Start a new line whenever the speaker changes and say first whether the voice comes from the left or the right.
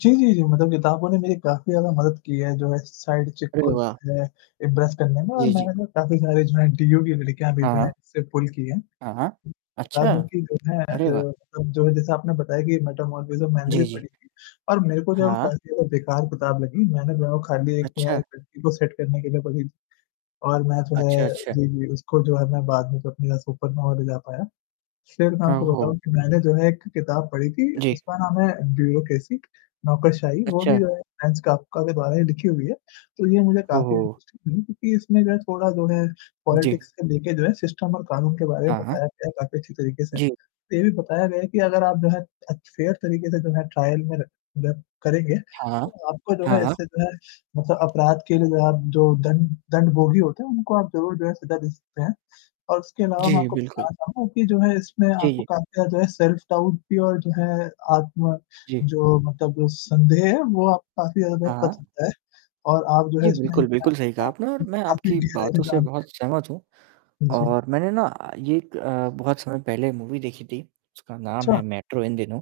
left: जी, जी, जी, मतलब किताबों ने मेरी काफ़ी ज़्यादा मदद की है जो है, साइड चिक
right: अरे
left: को
right: वाह!
left: जो है इम्प्रेस करने में और
right: जी, जी।
left: मैंने काफ़ी सारे जो, एंटी [unintelligible] लड़कियाँ भी जो हैं
right: हाँ।
left: इससे पुल किए हैं।
right: हाँ, हाँ,
left: बता
right: अच्छा?
left: दूँ कि जो है अ,
right: अरे वाह!
left: मतलब जो जैसे आपने बताया कि मैटर मोरिस्म मैंने
right: जी,
left: भी
right: जी।
left: पढ़ी थी और मेरे को जो है वो
right: हाँ।
left: काफ़ी ज़्यादा बेकार किताब लगी, मैंने वो खाली एक वो
right: अच्छा।
left: एक लड़की को सेट करने के लिए पढ़ी। और मैं जो
right: अच्छा,
left: है,
right: अच्छा।
left: जी, जी उसको जो है मैं बाद में जी है [unintelligible] सुपर [unintelligible] पाया। फिर मैं
right: हाँ,
left: आपको
right: हो
left: बताऊँ कि मैंने जो है, एक किताब पढ़ी थी,
right: जी।
left: उसका नाम है, ब्यूरोक्रेसी नौकरशाही, वो भी
right: अच्छा।
left: जो है फ्रेंच कॉफका का के बारे में लिखी हुई है, तो ये मुझे काफ़ी
right: ओहो!
left: दिलचस्प लगी क्योंकि इसमें जो है थोड़ा जो है
right: जी।
left: पॉलिटिक्स के लेके जो है सिस्टम और कानून के बारे में
right: हाँ।
left: बताया गया काफ़ी अच्छी तरीके से।
right: जी।
left: ये भी बताया गया है कि अगर आप जो है, अच्छे फेयर तरीके से जो है ट्रायल में र मतलब करेंगे,
right: हाँ।
left: तो आपका जो है
right: हाँ।
left: इससे जो है ना बोह अपराध के लिए आप जो दन दंड भोगी होते हैं, उनको आप जरूर जो है सज़ा दे सकते हैं। और उसके अलावा मैं
right: जी,
left: आपको
right: बिल्कुल।
left: बताना चाहूँगा कि जो है इसमें
right: जी,
left: आपको
right: जी।
left: काफ़ी जो है सेल्फ डाउट भी और जो है, आत्म
right: जी।
left: जो मतलब संदेह है, वो आपका काफ़ी ज़्यादा
right: हाँ,
left: बच
right: हाँ।
left: सकता है और आप जो
right: जी,
left: है इसमें क
right: बिल्कुल, बिल्कुल सही कहा आपने और
left: क
right: मैं
left: काफ़ी
right: आपकी
left: गहराई के साथ
right: बातों से
left: जो है
right: बहुत सहमत हूँ।
left: उ, जी।
right: और मैंने ना ये एक अ, बहुत समय पहले मूवी देखी थी उसका नाम है
left: अच्छा।
right: मेट्रो इन दिनों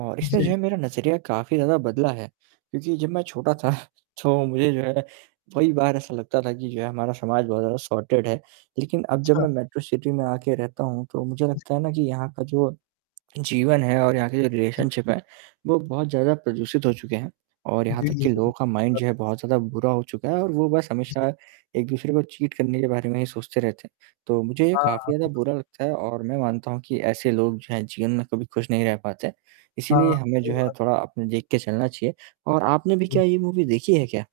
right: और इसने जो
left: जी।
right: है मेरा नज़रिया काफ़ी ज़्यादा बदला है, क्योंकि जब मैं छोटा था तो मुझे जो है, कही बार ऐसा लगता था कि जो है हमारा समाज बहुत ज़्यादा सॉर्टेड है। लेकिन अब जब
left: अच्छा।
right: मैं मेट्रो सिटी में आके रहता हूँ, तो मुझे लगता है ना कि यहाँ का जो जीवन है और यहाँ के जो
left: जी।
right: रिलेशनशिप है, वो बहुत ज़्यादा प्रदूषित हो चुके हैं और यहाँ
left: जी,
right: तक
left: जी,
right: कि
left: जी।
right: लोगों का
left: सही
right: माइंड
left: बात
right: जो है
left: है।
right: बहुत ज़्यादा बुरा हो चुका है और वो बस
left: जी। हाँ।
right: हमेशा एक-दूसरे को चीट करने के बारे में ही सोचते रहते हैं। तो मुझे ये काफ़ी ज़्यादा
left: हाँ।
right: बुरा लगता है और मैं मानता हूँ कि ऐसे लोग जो हैं जीवन में कभी खुश नहीं रह पाते हैं। इसीलिए
left: हाँ,
right: हमें जो
left: सही
right: है
left: बात।
right: थोड़ा अपने देख के चलना चाहिए और आपने भी
left: हुँ।
right: क्या ये मूवी देखी है क्या?